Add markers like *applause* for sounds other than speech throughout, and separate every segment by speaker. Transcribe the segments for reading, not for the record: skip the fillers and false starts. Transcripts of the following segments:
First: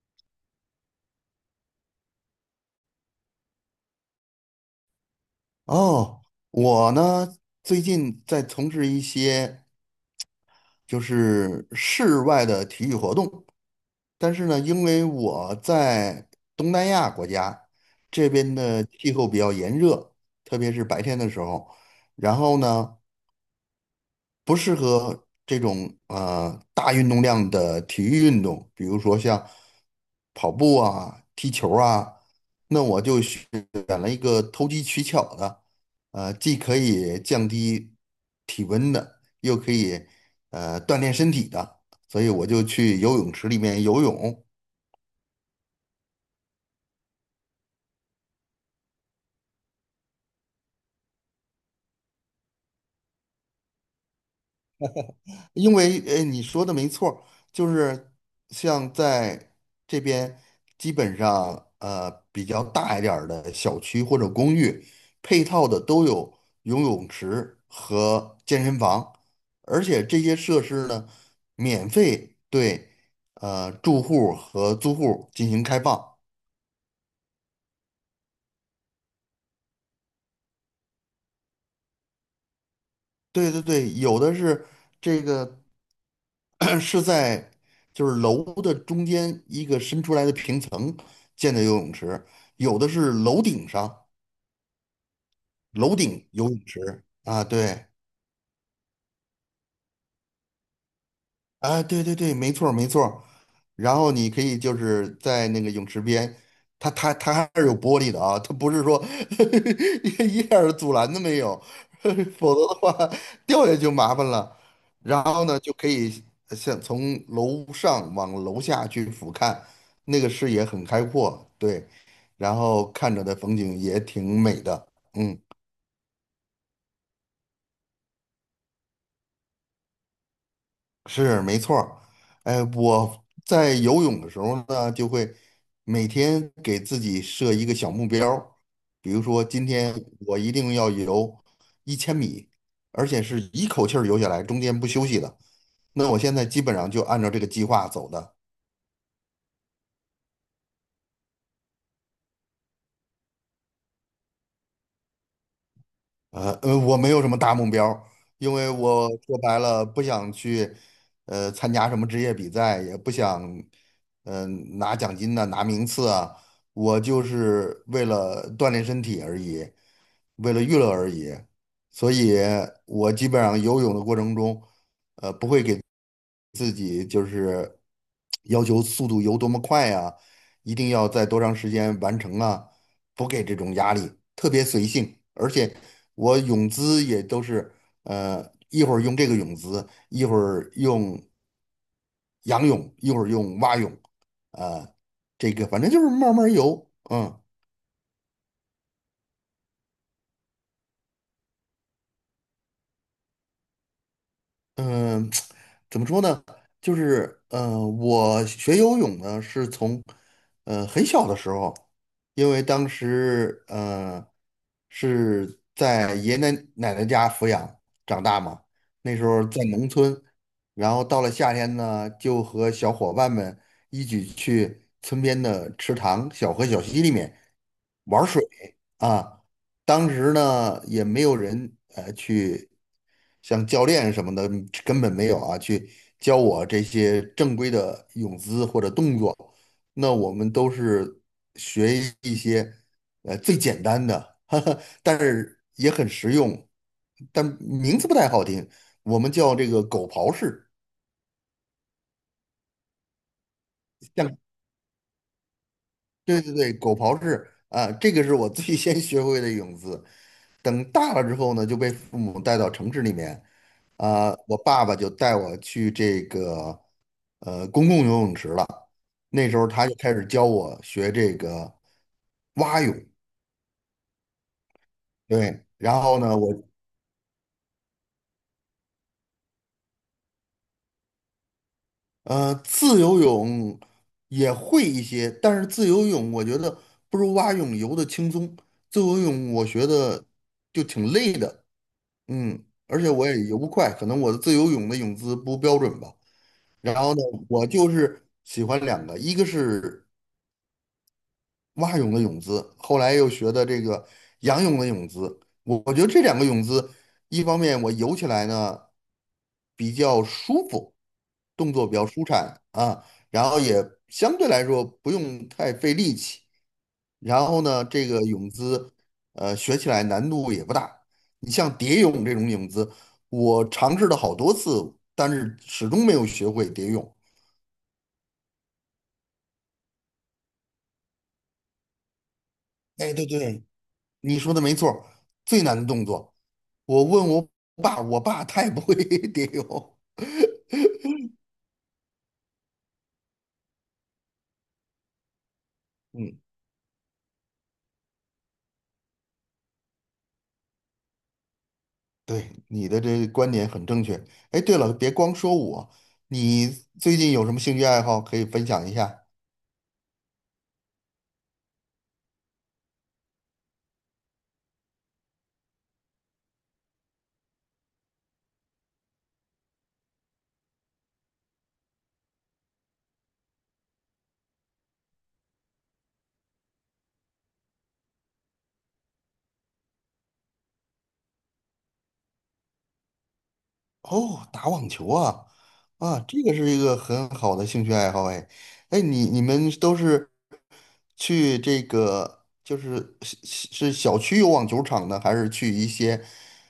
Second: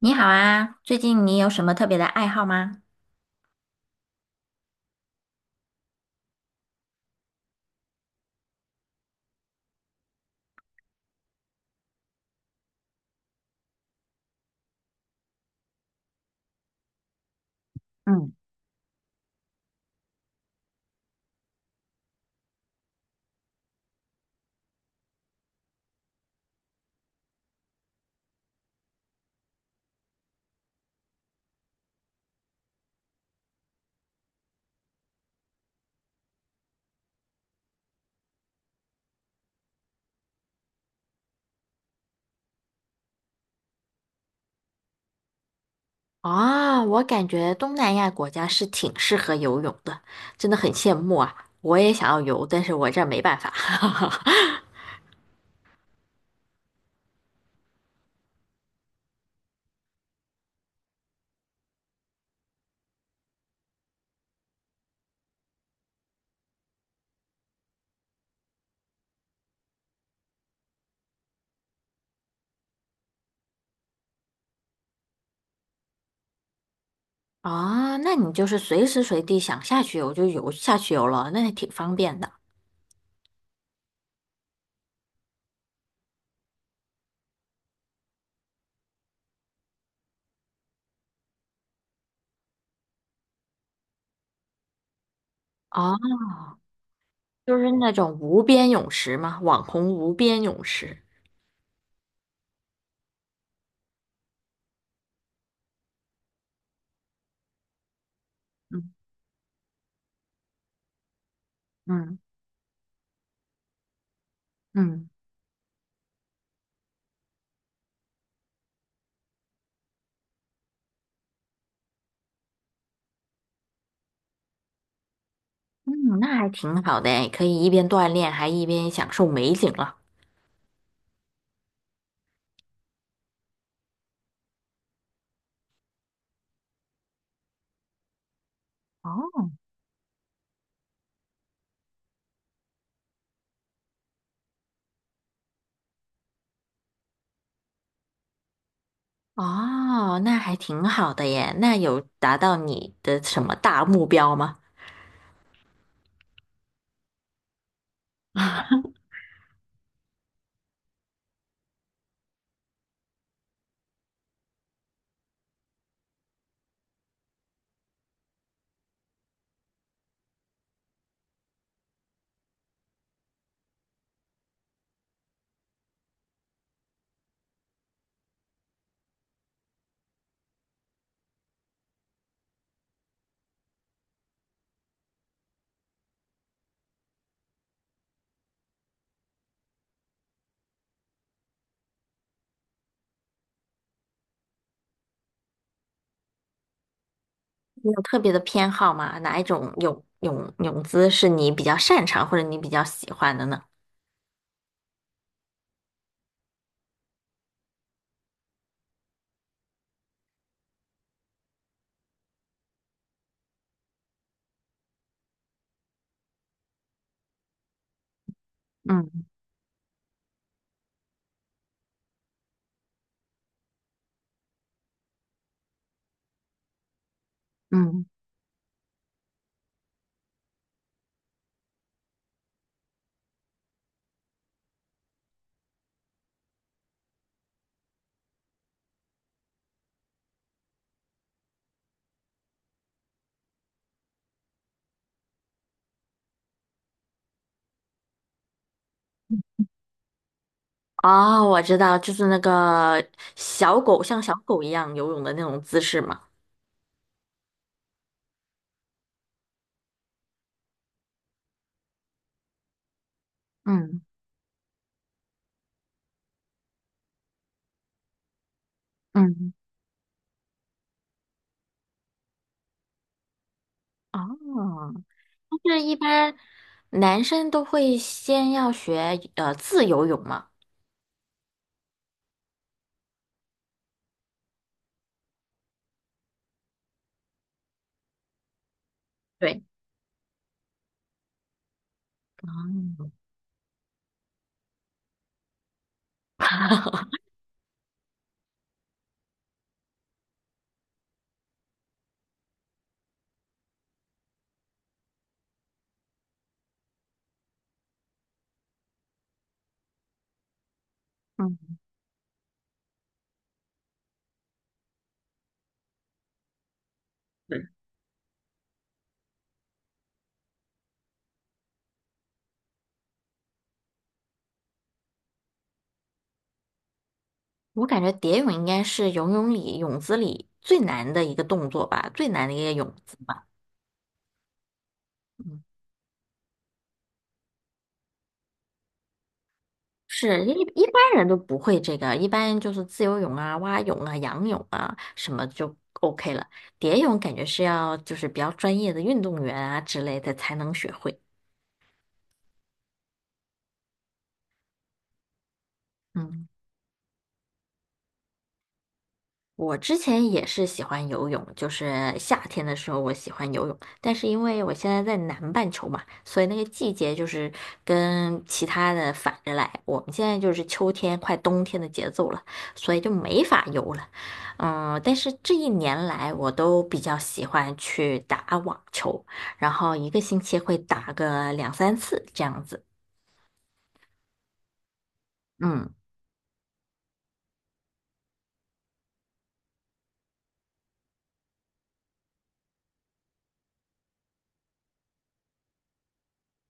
Speaker 1: 你好啊，最近你有什么特别的爱好吗？
Speaker 2: 哦，我呢最近在从事一些就是室外的体育活动，但是呢，因为我在东南亚国家这
Speaker 1: 嗯。
Speaker 2: 边的气候比较炎热，特别是白天的时候，然后呢，不适合这种大运动量的体育运动，比如说像跑步啊、踢球啊，那我就选了一个投机取巧的，既可以降低体温的，又可以锻炼身体的，所以我就去游泳池里面游泳。
Speaker 1: 啊，我感觉东南亚国家是挺适合游泳的，真的很羡慕啊！我也想要游，但是我这儿没办法。*laughs*
Speaker 2: 因为你说的没错儿，就是像在这边，基本上比较大一点儿的小区或者公寓，配套的都有游泳池和健身房，而且这些设施呢，免费对住户和租户进行开放。
Speaker 1: 啊，那你就是随时随地想下去游就游下去游了，那还挺方便的。
Speaker 2: 对对对，有的是这个 *clears throat* 是在就是楼的中间一个伸出来的平层建的游泳池，有的是楼顶上，
Speaker 1: 啊，
Speaker 2: 楼顶游泳池啊，
Speaker 1: 就是
Speaker 2: 对。
Speaker 1: 那种无边泳池嘛，网红无边泳池。
Speaker 2: 啊，对对对，没错儿没错儿，然后你可以就是在那个泳池边，它还是有玻璃的啊，它不
Speaker 1: 嗯
Speaker 2: 是说 *laughs* 一点儿阻拦都没有，
Speaker 1: 嗯
Speaker 2: *laughs* 否则的话掉下去就麻烦了。
Speaker 1: 嗯
Speaker 2: 然后呢，就可以像从楼上往楼下去俯瞰，那个视野很开阔，对，然后看着的风景也挺美的，嗯。
Speaker 1: 嗯，那还挺好的诶，可以一边锻炼还一边享受美景了。
Speaker 2: 是没错儿，哎，我在游泳的时候呢，就会每天给自己设一个小目标儿，比如说
Speaker 1: 哦
Speaker 2: 今天我一定要游1000米，而且是一口气儿游下来，中间不休息的。那我现在基本上就按照这个计划走的。
Speaker 1: 哦，那还挺好的耶。那有达到你的什么大目标吗？
Speaker 2: 我没有什么大目标，因为我说白了不想去，参加什么职业比赛，也不想，嗯、拿奖金呐、拿名次啊，我就是为了锻炼身体而已，为了娱乐而已。所以，我基本上游泳的过程中，要求速度游多么快啊，一定要在多长时间完成啊，不给这种压力，特别随性。而且我泳姿也都是，一会儿用这个泳姿，一会儿用仰泳，一会儿用蛙泳，啊、这个反正就是慢慢游，嗯。
Speaker 1: 你有特别的偏好吗？哪一种泳姿是你比较擅长或者你比较喜欢的呢？
Speaker 2: 嗯，*tsk* 怎么说呢？就是,我学游泳呢是从很小的时候，因为当时是在爷爷奶奶家抚养长大嘛，
Speaker 1: 嗯
Speaker 2: 那时候在农村，然后到了夏天呢，就和小伙伴们一起去村边的池塘、小河、小溪里面
Speaker 1: 嗯。
Speaker 2: 玩水啊。当时呢，也没有人去像教练什么的，根本没有啊，去教我这些正规的泳姿或者动作。那我们都是学一些最简单的，*laughs* 哈哈，但是也很实用，但名字不太好听，我们叫这个狗刨式。
Speaker 1: 哦，我知道，就是那个小狗像小
Speaker 2: 像。
Speaker 1: 狗一样游泳的那种姿势嘛。
Speaker 2: 对对对，狗刨式啊，这个是我最先学会的泳姿。等大了之后呢，就被父母带到城市里面，
Speaker 1: 嗯
Speaker 2: 啊、我爸爸就带我去这个公共游泳池了。那
Speaker 1: 嗯。
Speaker 2: 时候他就开始教我学这个蛙泳，
Speaker 1: 哦，
Speaker 2: 对，
Speaker 1: 就是一
Speaker 2: 然后
Speaker 1: 般
Speaker 2: 呢，我
Speaker 1: 男生都会先要学自由泳嘛。
Speaker 2: 自由泳也会一些，但是自由泳我觉得不如蛙泳游的轻松。自由泳
Speaker 1: 对。
Speaker 2: 我学的就挺累的。嗯，
Speaker 1: 哦。
Speaker 2: 而且我也游不快，可能我的自由泳的泳姿不标准吧。然后
Speaker 1: *laughs*
Speaker 2: 呢，我就是喜欢两个，一个是蛙泳的泳姿，后来又学的这个仰泳的泳姿。我觉得这两个泳姿，一方面我游起来呢比较舒服，动
Speaker 1: 嗯。
Speaker 2: 作比较舒展啊，然后也相对来说不用太费力气。然后呢，这个泳姿，学起来难度也不大。你像蝶泳这种泳姿，我尝试了好多次，但是始终没有学会蝶泳。
Speaker 1: 我感觉蝶泳应该是游泳里泳姿里最难的一个动作吧，最难的一个泳
Speaker 2: 哎，
Speaker 1: 姿
Speaker 2: 对
Speaker 1: 吧。
Speaker 2: 对，你说的没错儿，最
Speaker 1: 嗯，
Speaker 2: 难的动作。我问我爸，我爸他也不会 *laughs* 蝶泳。
Speaker 1: 是一般人都不会这个，一般就是自由泳啊、蛙泳啊、仰泳啊什么就 OK
Speaker 2: 嗯，
Speaker 1: 了。蝶泳感觉是要就是比较专业的运动员啊之类的才能学会。
Speaker 2: 对，你的这个观点很正确。哎，对了，别光说我，
Speaker 1: 嗯。
Speaker 2: 你最近有什么兴趣爱好可以分享一下？
Speaker 1: 我之前也是喜欢游泳，就是夏天的时候我喜欢游泳，但是因为我现在在南半球嘛，所以那个季节就是跟其他的反着来。我们现在就是秋天快冬天的节奏了，所以就没法游了。嗯，但是这一年来我都比较喜欢去打网球，然后一个星期会打个两三次这样子。
Speaker 2: 哦，打网球啊，
Speaker 1: 嗯。
Speaker 2: 啊，这个是一个很好的兴趣爱好。哎，哎，你你们都是去这个就是是小区有网球场呢，还是去一些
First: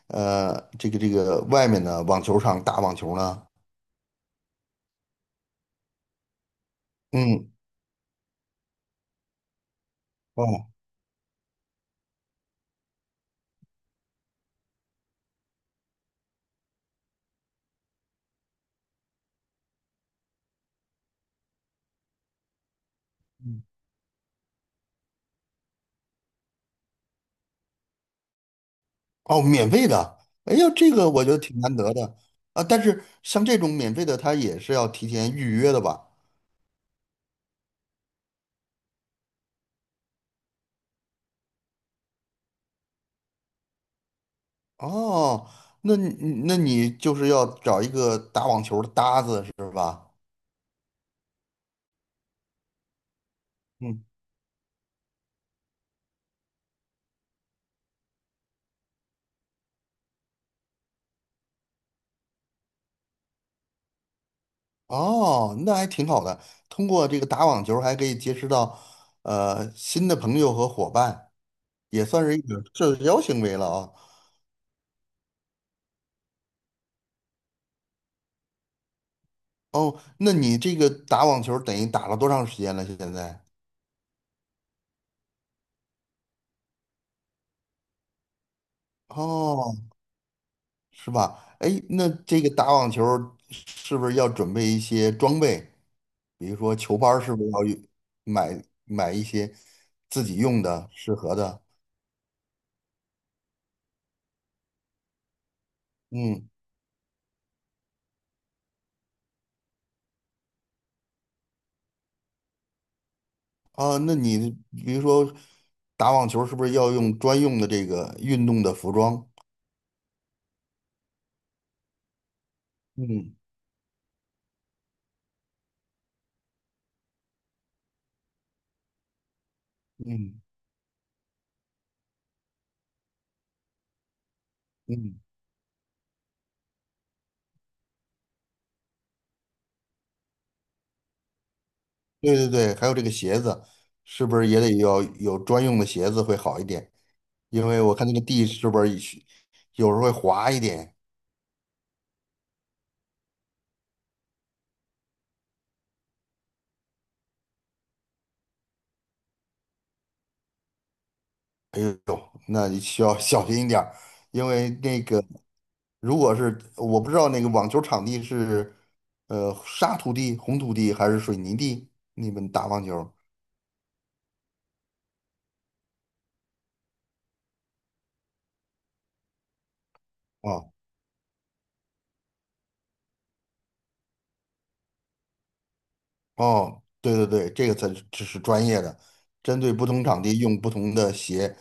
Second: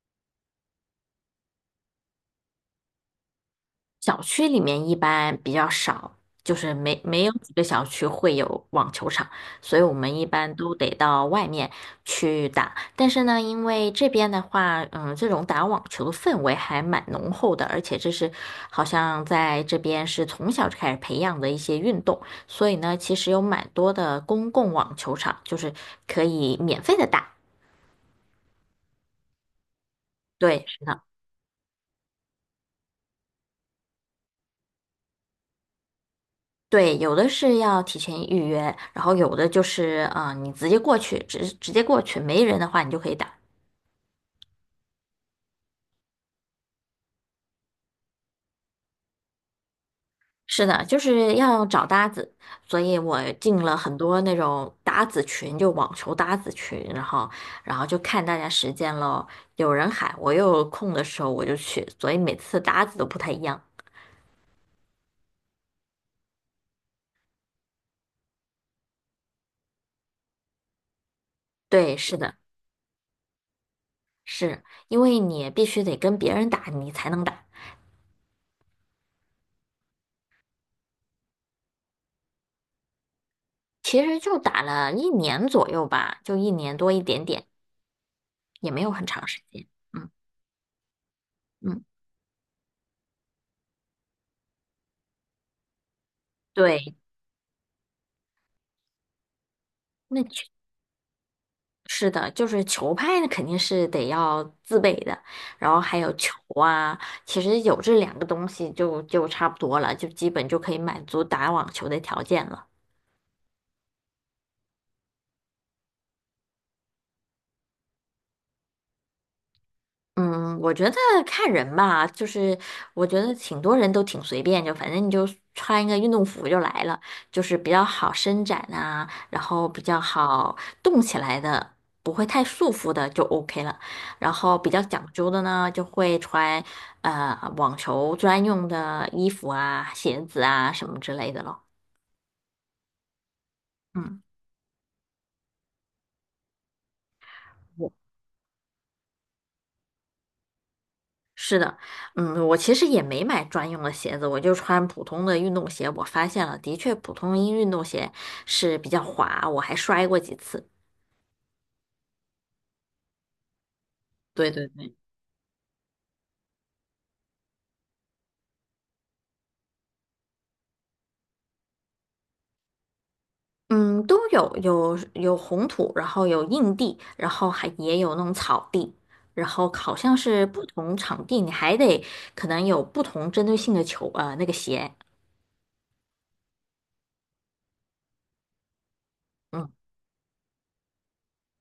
Speaker 2: 呃这个外面的网球场打网球呢？
Speaker 1: 小区里面一般比较少，就是没有几
Speaker 2: 嗯，
Speaker 1: 个小区会有网球场，所以我们一般
Speaker 2: 哦，
Speaker 1: 都得到外面去打。但是呢，因为这边的话，嗯，这种打网球的氛围还蛮浓厚的，而且这是好像在这边是从小就开始培养的一些运动，所以呢，其实有
Speaker 2: 嗯。
Speaker 1: 蛮多的公共网球场，就是可以免费的打。
Speaker 2: 哦，免费的，哎
Speaker 1: 对。
Speaker 2: 呦，
Speaker 1: 是
Speaker 2: 这
Speaker 1: 的。
Speaker 2: 个我觉得挺难得的啊。但是像这种免费的，它也是要提前预约的吧？
Speaker 1: 对，有的是要提前预约，然后有的就是啊、你直接过去，直接过去，没人的话你就可以打。
Speaker 2: 哦，那你那你就是要找一个打网球的搭子是吧？
Speaker 1: 是的，就是要找搭子，所以我进了很
Speaker 2: 嗯，
Speaker 1: 多那种搭子群，就网球搭子群，然后然后就看大家时间咯，有人喊，我又有空的时候我就去，所以每次搭子都不太一样。
Speaker 2: 哦，那还挺好的。通过这个打网球，还可以结识到新的朋友和伙伴，
Speaker 1: 对，
Speaker 2: 也
Speaker 1: 是
Speaker 2: 算
Speaker 1: 的。
Speaker 2: 是一种社交行为了啊。
Speaker 1: 是因为你必须得跟别人打，你才能打。
Speaker 2: 哦，那你这个打网球等于打了多长时间了？现在？
Speaker 1: 其实就打了一年左右吧，就一年多一点点。也没有很长时间。
Speaker 2: 哦。
Speaker 1: 嗯
Speaker 2: 是吧？哎，
Speaker 1: 嗯。
Speaker 2: 那这个打网球儿是不是要准备一些装备？比如说
Speaker 1: 对，
Speaker 2: 球拍，是不是要有买一些
Speaker 1: 那
Speaker 2: 自己
Speaker 1: 确
Speaker 2: 用的适合的？
Speaker 1: 是的，就是球拍那肯定是得要自备的，然后还有球
Speaker 2: 嗯，
Speaker 1: 啊，其实有这两个东西就就差不多了，就基本就可以满足打网球的条件了。
Speaker 2: 啊，那你比如说打网球，是不是要用专用的这个运动的服装？
Speaker 1: 嗯，我觉得看人吧，就是我觉得
Speaker 2: 嗯
Speaker 1: 挺多人都挺随便，就反正你就穿一个运动服就来了，就是比较好伸展啊，然后比较
Speaker 2: 嗯
Speaker 1: 好动起来的，不会太束缚的就 OK 了。然后比较讲
Speaker 2: 嗯，
Speaker 1: 究的呢，就会穿网球专用的衣服啊、鞋子啊什么之类的咯。
Speaker 2: 对对对，还有这个鞋子，
Speaker 1: 嗯。
Speaker 2: 是不是也得要有专用的鞋子会好一点？因为我看那个地是不是有时候会滑一点。
Speaker 1: 是的，嗯，我其实也没买专用的鞋子，我就穿普通的运动鞋。我发现了，的确，普通一运动鞋是比较滑，我还摔过几次。
Speaker 2: 哎呦，那你需要 *laughs* 小心一点儿，因
Speaker 1: 对对
Speaker 2: 为
Speaker 1: 对，
Speaker 2: 那个如果是我不知道那个网球场地是沙土地、红土地还是水泥地，你们打网球
Speaker 1: 嗯，都有，有红土，然后有硬地，然后还也有那种草地，然后好像是不
Speaker 2: 哦。
Speaker 1: 同场地，你还得可能有不同针对性的球，那个鞋。
Speaker 2: 哦，对对对，这个才是，这是专业的，针
Speaker 1: 嗯，
Speaker 2: 对不同场地用不同的鞋，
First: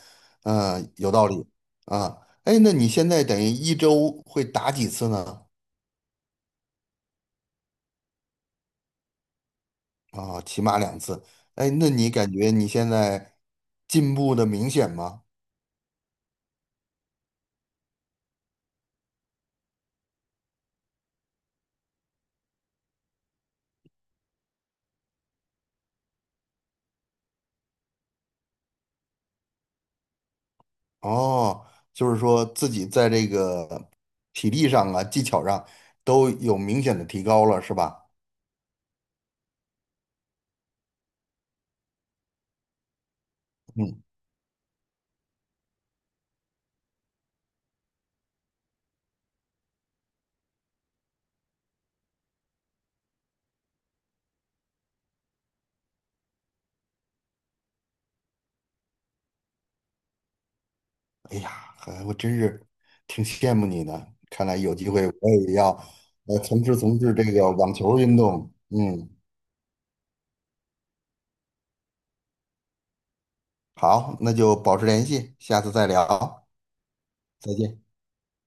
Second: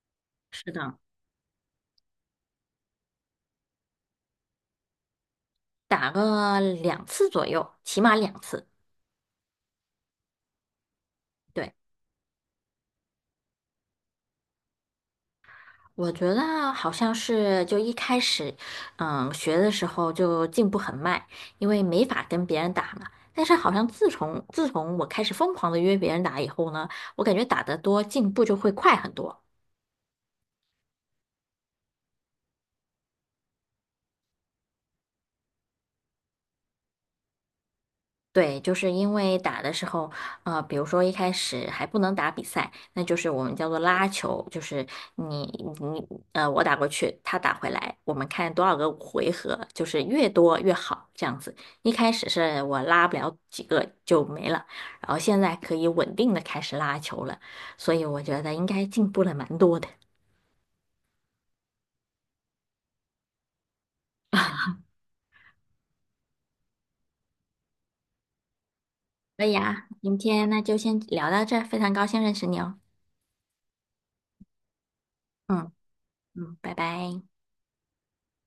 Speaker 1: 是
Speaker 2: 嗯、
Speaker 1: 的，
Speaker 2: 有道理啊。哎，那你现在等于一周会打几次呢？
Speaker 1: 打个两次左右，起码两次。
Speaker 2: 啊、起码两次。哎，
Speaker 1: 对。
Speaker 2: 那你感觉你现在进步的明显吗？
Speaker 1: 我觉得好像是就一开始，嗯，学的时候就进步很慢，因为没法跟别人打嘛。但是好像自从我开始疯狂的约别人打以后呢，我感觉打得多，进步就会快很多。
Speaker 2: 哦，就是说自己在这个体力上啊、技巧上都有明显的提高了，是吧？
Speaker 1: 对，就是因为打的时候，比如说一开始还不能打比赛，那就是我们叫做
Speaker 2: 嗯，
Speaker 1: 拉球，就是你你呃，我打过去，他打回来，我们看多少个回合，就是越多越好这样子。一开始是我拉不了几个就没了，然后现在可以稳定的开始拉球了，所以我觉得应该进步了蛮多的。
Speaker 2: 哎呀，还我真是挺羡慕你的。看来有
Speaker 1: *laughs*
Speaker 2: 机会我也要从事这个网球运动。嗯，
Speaker 1: 可以啊，今天那就先聊到这儿，非常高兴认识你哦。
Speaker 2: 好，那就保持联系，下
Speaker 1: 嗯
Speaker 2: 次再聊，
Speaker 1: 嗯，拜拜。
Speaker 2: 再见。